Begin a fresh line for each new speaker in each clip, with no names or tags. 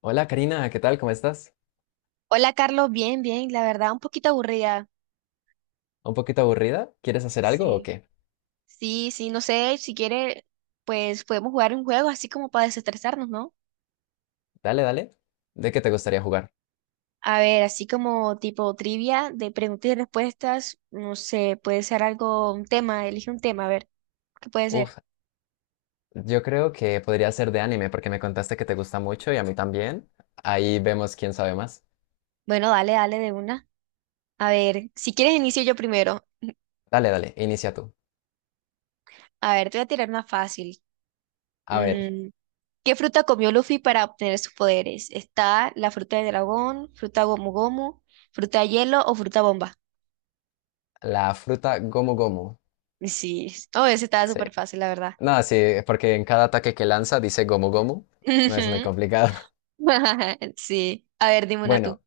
Hola Karina, ¿qué tal? ¿Cómo estás?
Hola Carlos, bien, bien, la verdad un poquito aburrida.
¿Un poquito aburrida? ¿Quieres hacer algo o
Sí,
qué?
sí, sí, no sé, si quiere, pues podemos jugar un juego así como para desestresarnos, ¿no?
Dale, dale. ¿De qué te gustaría jugar?
A ver, así como tipo trivia de preguntas y respuestas, no sé, puede ser algo, un tema, elige un tema, a ver, ¿qué puede ser?
Uf, yo creo que podría ser de anime porque me contaste que te gusta mucho y a mí también. Ahí vemos quién sabe más.
Bueno, dale, dale de una. A ver, si quieres inicio yo primero.
Dale, dale, inicia tú.
A ver, te voy a tirar una fácil.
A ver,
Mm, ¿Qué fruta comió Luffy para obtener sus poderes? ¿Está la fruta de dragón, fruta gomu gomu, fruta hielo o fruta bomba?
la fruta Gomu Gomu.
Sí, oh, ese estaba
Sí.
súper fácil, la verdad.
No, sí, porque en cada ataque que lanza dice Gomu Gomu. No es muy
Ujú.
complicado.
Sí. A ver, dime una tú.
Bueno,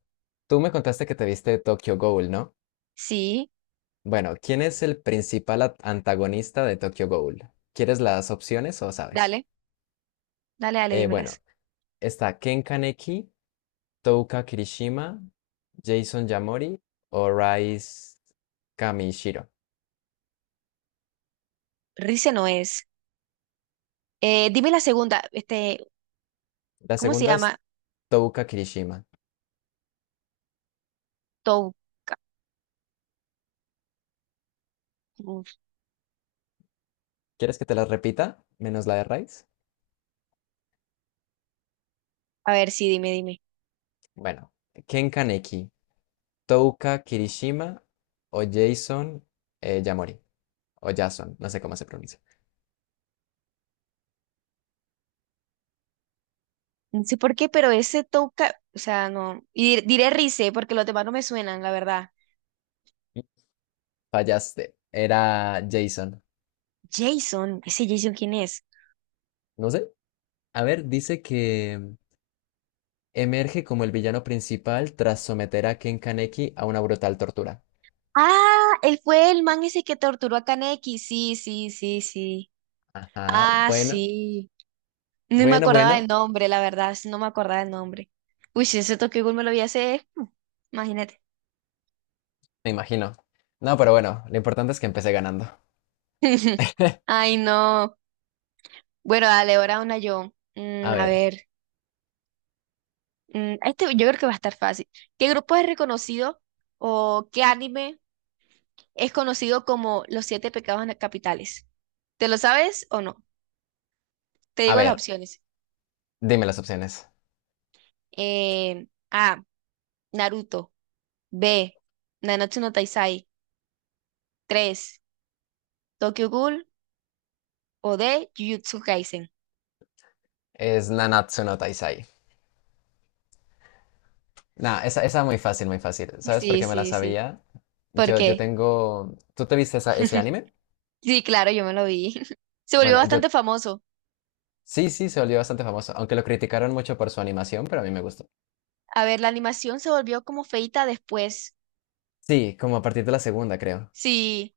tú me contaste que te viste Tokyo Ghoul, ¿no?
Sí,
Bueno, ¿quién es el principal antagonista de Tokyo Ghoul? ¿Quieres las opciones o sabes?
dale, dale, dale,
Bueno,
dímelas.
está Ken Kaneki, Touka Kirishima, Jason Yamori o Rise Kamishiro.
Rice no es. Dime la segunda,
La
¿cómo se
segunda
llama?
es Touka Kirishima.
Touca. Uf,
¿Quieres que te las repita? Menos la de Rise.
a ver, sí, dime, dime.
Bueno, Ken Kaneki, Touka Kirishima o Jason Yamori. O Jason, no sé cómo se pronuncia.
No sé por qué, pero ese Touca, o sea, no. Y diré Rice porque los demás no me suenan, la verdad.
Fallaste. Era Jason.
Jason, ese Jason, ¿quién es?
No sé. A ver, dice que emerge como el villano principal tras someter a Ken Kaneki a una brutal tortura.
Ah, él fue el man ese que torturó a Kaneki. Sí, sí, sí, sí.
Ajá,
Ah,
bueno,
sí, no me
bueno,
acordaba del
bueno,
nombre, la verdad, sí, no me acordaba del nombre. Uy, si ese Tokyo Ghoul me lo vi hace, imagínate.
me imagino. No, pero bueno, lo importante es que empecé ganando.
Ay, no. Bueno, dale, ahora una yo.
A
A
ver,
ver, yo creo que va a estar fácil. ¿Qué grupo es reconocido o qué anime es conocido como Los Siete Pecados Capitales? ¿Te lo sabes o no? Te
a
digo las
ver,
opciones.
dime las opciones.
A, Naruto. B, Nanatsu no Taizai. Tres, Tokyo Ghoul. O D, Jujutsu Kaisen.
Es Nanatsu no Taizai. Nah, esa muy fácil, muy fácil. ¿Sabes por
Sí,
qué me la
sí, sí.
sabía?
¿Por
Yo
qué?
tengo... ¿Tú te viste ese anime?
Sí, claro, yo me lo vi. Se volvió
Bueno, yo...
bastante famoso.
Sí, sí, se volvió bastante famoso, aunque lo criticaron mucho por su animación, pero a mí me gustó.
A ver, la animación se volvió como feita después.
Sí, como a partir de la segunda, creo.
Sí,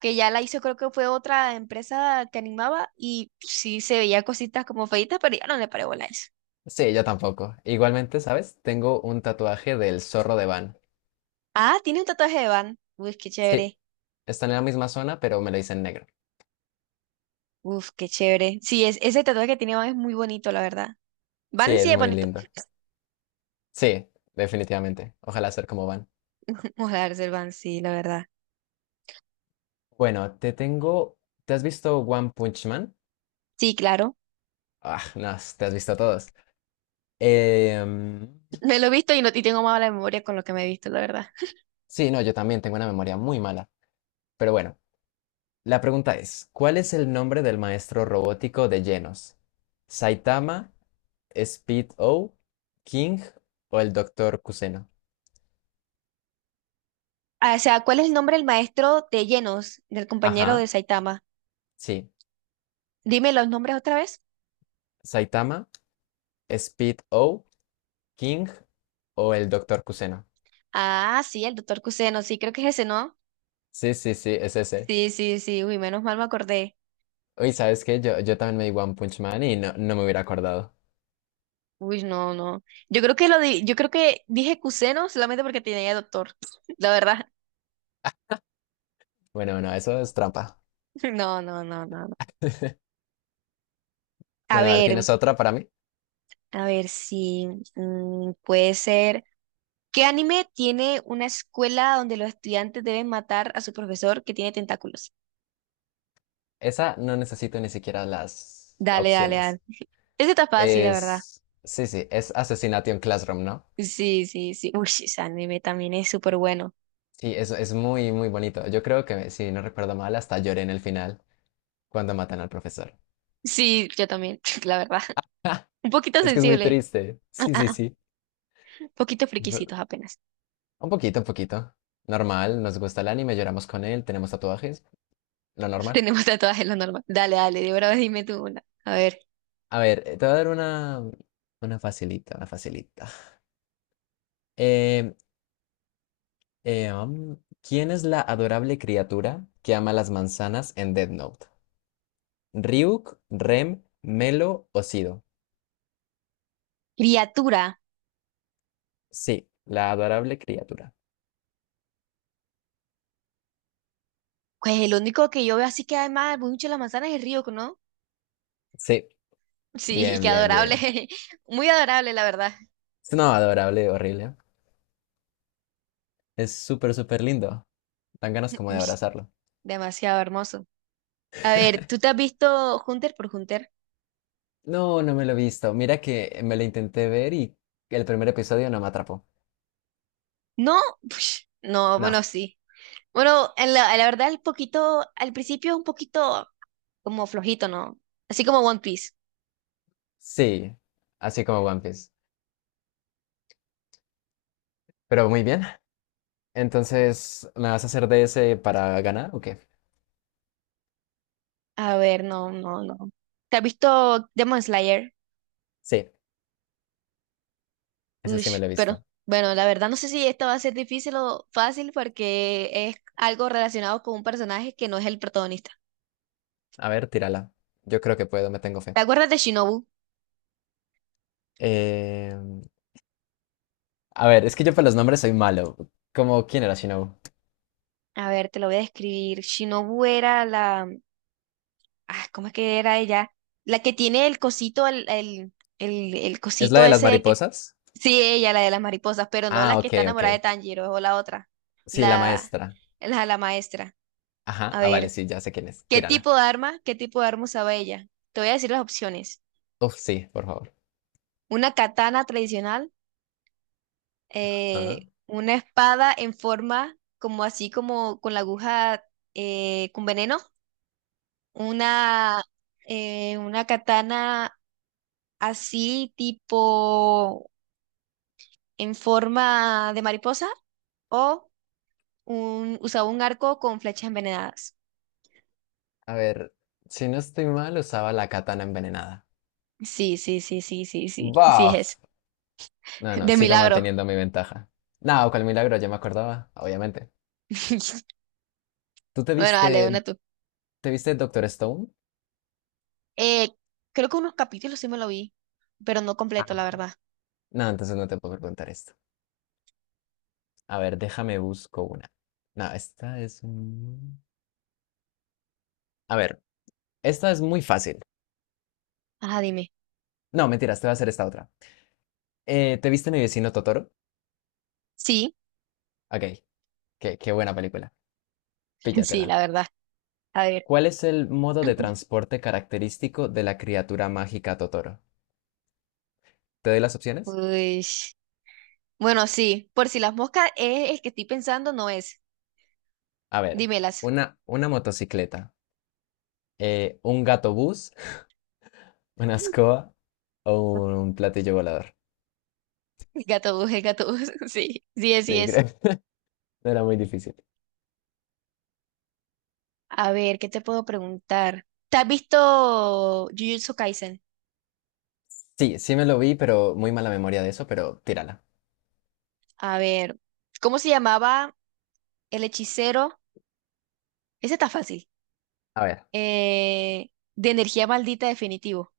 que ya la hizo, creo que fue otra empresa que animaba y sí se veía cositas como feitas, pero ya no le paré bola a eso.
Sí, yo tampoco. Igualmente, ¿sabes? Tengo un tatuaje del zorro de Van.
Ah, tiene un tatuaje de Van. Uf, qué
Sí,
chévere.
está en la misma zona, pero me lo hice en negro.
Uf, qué chévere. Sí, es, ese tatuaje que tiene Van es muy bonito, la verdad.
Sí,
Van sí
es
es
muy
bonito.
lindo. Sí, definitivamente. Ojalá ser como van.
Ojalá el Van, sí, la verdad.
Bueno, te tengo. ¿Te has visto One Punch Man?
Sí, claro.
Ah, no, te has visto todos. Em,
Me lo he visto y, no, y tengo mala memoria con lo que me he visto, la verdad.
sí, no, yo también tengo una memoria muy mala. Pero bueno, la pregunta es: ¿Cuál es el nombre del maestro robótico de Genos? ¿Saitama, Speed O, King o el Doctor Kuseno?
Ah, o sea, ¿cuál es el nombre del maestro de llenos, del compañero de
Ajá,
Saitama?
sí.
Dime los nombres otra vez.
¿Saitama, Speed O, King o el Doctor Kuseno?
Ah, sí, el doctor Kuseno, sí, creo que es ese, ¿no?
Sí, sí, sí, es ese.
Sí, sí, sí, uy, menos mal me acordé.
Uy, ¿sabes qué? Yo también me di One Punch Man y no, no me hubiera acordado.
Uy, no, no. Yo creo que dije Kuseno solamente porque tenía doctor. La verdad.
Bueno, no, eso es trampa.
No, no, no, no, no. A
Bueno, a ver,
ver,
¿tienes otra para mí?
a ver si puede ser. ¿Qué anime tiene una escuela donde los estudiantes deben matar a su profesor que tiene tentáculos?
Esa no necesito ni siquiera las
Dale, dale, dale.
opciones.
Ese está fácil, la verdad.
Es... Sí, sí, es Assassination Classroom, ¿no?
Sí, sí, sí. Uy, sí, ese anime también es súper bueno.
Sí, es muy, muy bonito. Yo creo que, si no recuerdo mal, hasta lloré en el final cuando matan al profesor.
Sí, yo también, la verdad. Un poquito
Es que es muy
sensible.
triste. Sí, sí, sí.
Un poquito
Ve-
friquisitos apenas.
Un poquito, un poquito. Normal, nos gusta el anime, lloramos con él, tenemos tatuajes, lo normal.
Tenemos tatuajes lo normal. Dale, dale, de verdad dime tú una. A ver.
A ver, te voy a dar una facilita, una facilita. Eh, ¿Quién es la adorable criatura que ama las manzanas en Death Note? ¿Ryuk, Rem, Melo o Sido?
Criatura.
Sí, la adorable criatura.
Pues el único que yo veo así que además mucho la manzana es el río, ¿no?
Sí,
Sí, y
bien,
qué
bien,
adorable.
bien.
Muy adorable, la verdad.
Es no adorable, horrible. Es súper, súper lindo. Dan ganas como de
Uy,
abrazarlo.
demasiado hermoso. A ver, ¿tú te has visto Hunter por Hunter?
No, no me lo he visto. Mira que me lo intenté ver y el primer episodio no me atrapó.
No, no,
No,
bueno, sí. Bueno, en la verdad, el poquito, al principio es un poquito como flojito, ¿no? Así como One Piece.
sí, así como One Piece. Pero muy bien. Entonces, ¿me vas a hacer de ese para ganar o qué?
A ver, no, no, no. ¿Te has visto Demon Slayer?
Sí, ese sí me
Ush,
lo he
pero
visto.
bueno, la verdad no sé si esto va a ser difícil o fácil porque es algo relacionado con un personaje que no es el protagonista.
A ver, tírala. Yo creo que puedo, me tengo fe.
¿Te acuerdas de Shinobu?
Eh, a ver, es que yo para los nombres soy malo. Como, ¿quién era Shinobu?
A ver, te lo voy a describir. Ah, ¿cómo es que era ella? La que tiene el cosito, el
¿Es la
cosito
de las
ese que...
mariposas?
Sí, ella, la de las mariposas, pero no la
Ah,
que
ok,
está
ok.
enamorada de Tanjiro, o la otra.
Sí, la
La,
maestra.
la maestra.
Ajá,
A
ah, vale,
ver,
sí, ya sé quién es. Tírala.
¿qué tipo de arma usaba ella? Te voy a decir las opciones.
Uf, sí, por favor.
Una katana tradicional,
Ajá.
una espada en forma como así como con la aguja con veneno, una, una katana así tipo en forma de mariposa o usaba un arco con flechas envenenadas.
A ver, si no estoy mal, usaba la katana envenenada.
Sí, sí, sí, sí, sí, sí, sí es
¡Buf! No,
ese.
no,
De
sigo
milagro.
manteniendo mi ventaja. No, cual milagro, ya me acordaba, obviamente. ¿Tú te
Bueno, dale, una
viste
tú.
¿Te viste Doctor Stone?
Eh, creo que unos capítulos sí me lo vi, pero no completo, la
Ah,
verdad.
no, entonces no te puedo preguntar esto. A ver, déjame busco una. No, esta es... un- A ver, esta es muy fácil.
Ajá, dime.
No, mentiras, te voy a hacer esta otra. ¿Te viste Mi vecino Totoro?
Sí,
Ok, qué, qué buena película.
sí,
Píllatela.
la verdad. A ver.
¿Cuál es el modo de transporte característico de la criatura mágica Totoro? ¿Te doy las opciones?
Uy. Bueno, sí, por si las moscas es el que estoy pensando, no es.
A ver,
Dímelas.
una motocicleta, un gato bus, una escoba o un platillo volador.
Gato bus, el gato bus. Sí, sí es, sí
Sí,
es.
creo. No era muy difícil.
A ver, ¿qué te puedo preguntar? ¿Te has visto Jujutsu Kaisen?
Sí, sí me lo vi, pero muy mala memoria de eso, pero tírala.
A ver, ¿cómo se llamaba el hechicero? Ese está fácil.
A ver,
Eh, de energía maldita definitivo.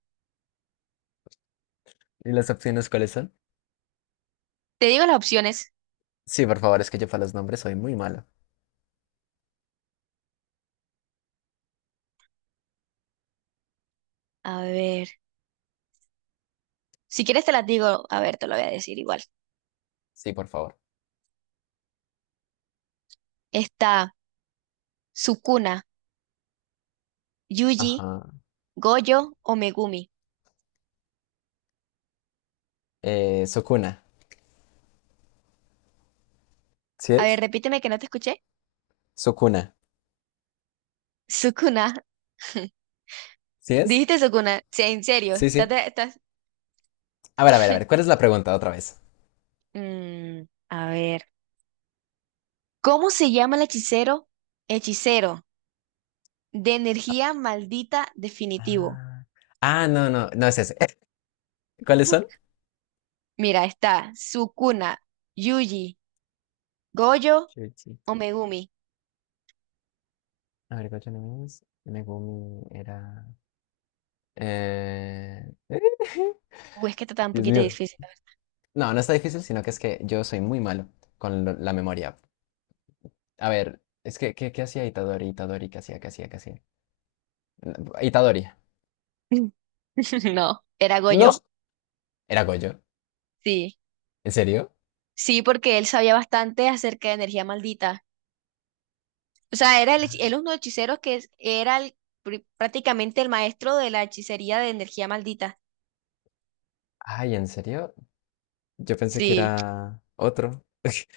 ¿y las opciones cuáles son?
Te digo las opciones.
Sí, por favor, es que yo para los nombres soy muy malo.
A ver, si quieres te las digo. A ver, te lo voy a decir igual.
Sí, por favor.
Está Sukuna, Yuji,
Ajá.
Goyo o Megumi.
Sukuna. ¿Sí
A ver,
es?
repíteme que no te escuché.
Sukuna.
Sukuna.
¿Sí es?
Dijiste Sukuna. Sí, en serio.
Sí, sí. A ver, a ver, a ver, ¿cuál es la pregunta otra vez?
A ver. ¿Cómo se llama el hechicero? Hechicero de energía maldita definitivo.
Ah, ah, no, no, no es ese. ¿Cuáles son?
Mira, está Sukuna, Yuji, Goyo
Shuichi.
o Megumi.
A ver, ¿cuáles son? Megumi era... Eh...
Uy, es que está tan un
Dios
poquito
mío.
difícil.
No, no está difícil, sino que es que yo soy muy malo con la memoria. A ver, es que, ¿qué, qué hacía Itadori? Itadori, ¿qué hacía? ¿Qué hacía? ¿Qué hacía? No, Itadori.
No, era
No.
Goyo.
¿Era Goyo?
Sí,
¿En serio?
sí, porque él sabía bastante acerca de energía maldita. O sea, era hech- él uno de los hechiceros que era el prácticamente el maestro de la hechicería de energía maldita.
Ay, ¿en serio? Yo pensé que
Sí.
era otro.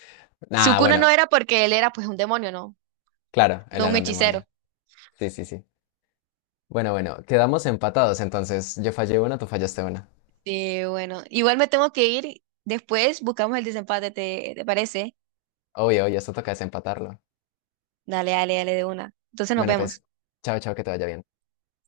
Ah,
Sukuna
bueno,
no era porque él era pues un demonio, ¿no?
claro, él
No un
era un demonio.
hechicero.
Sí, sí, sí. Bueno, bueno, quedamos empatados entonces. Yo fallé una, tú fallaste una.
Sí, bueno, igual me tengo que ir. Después buscamos el desempate, ¿te parece?
Obvio, obvio, esto toca desempatarlo.
Dale, dale, dale de una. Entonces nos
Bueno,
vemos.
pues, chao, chao, que te vaya bien.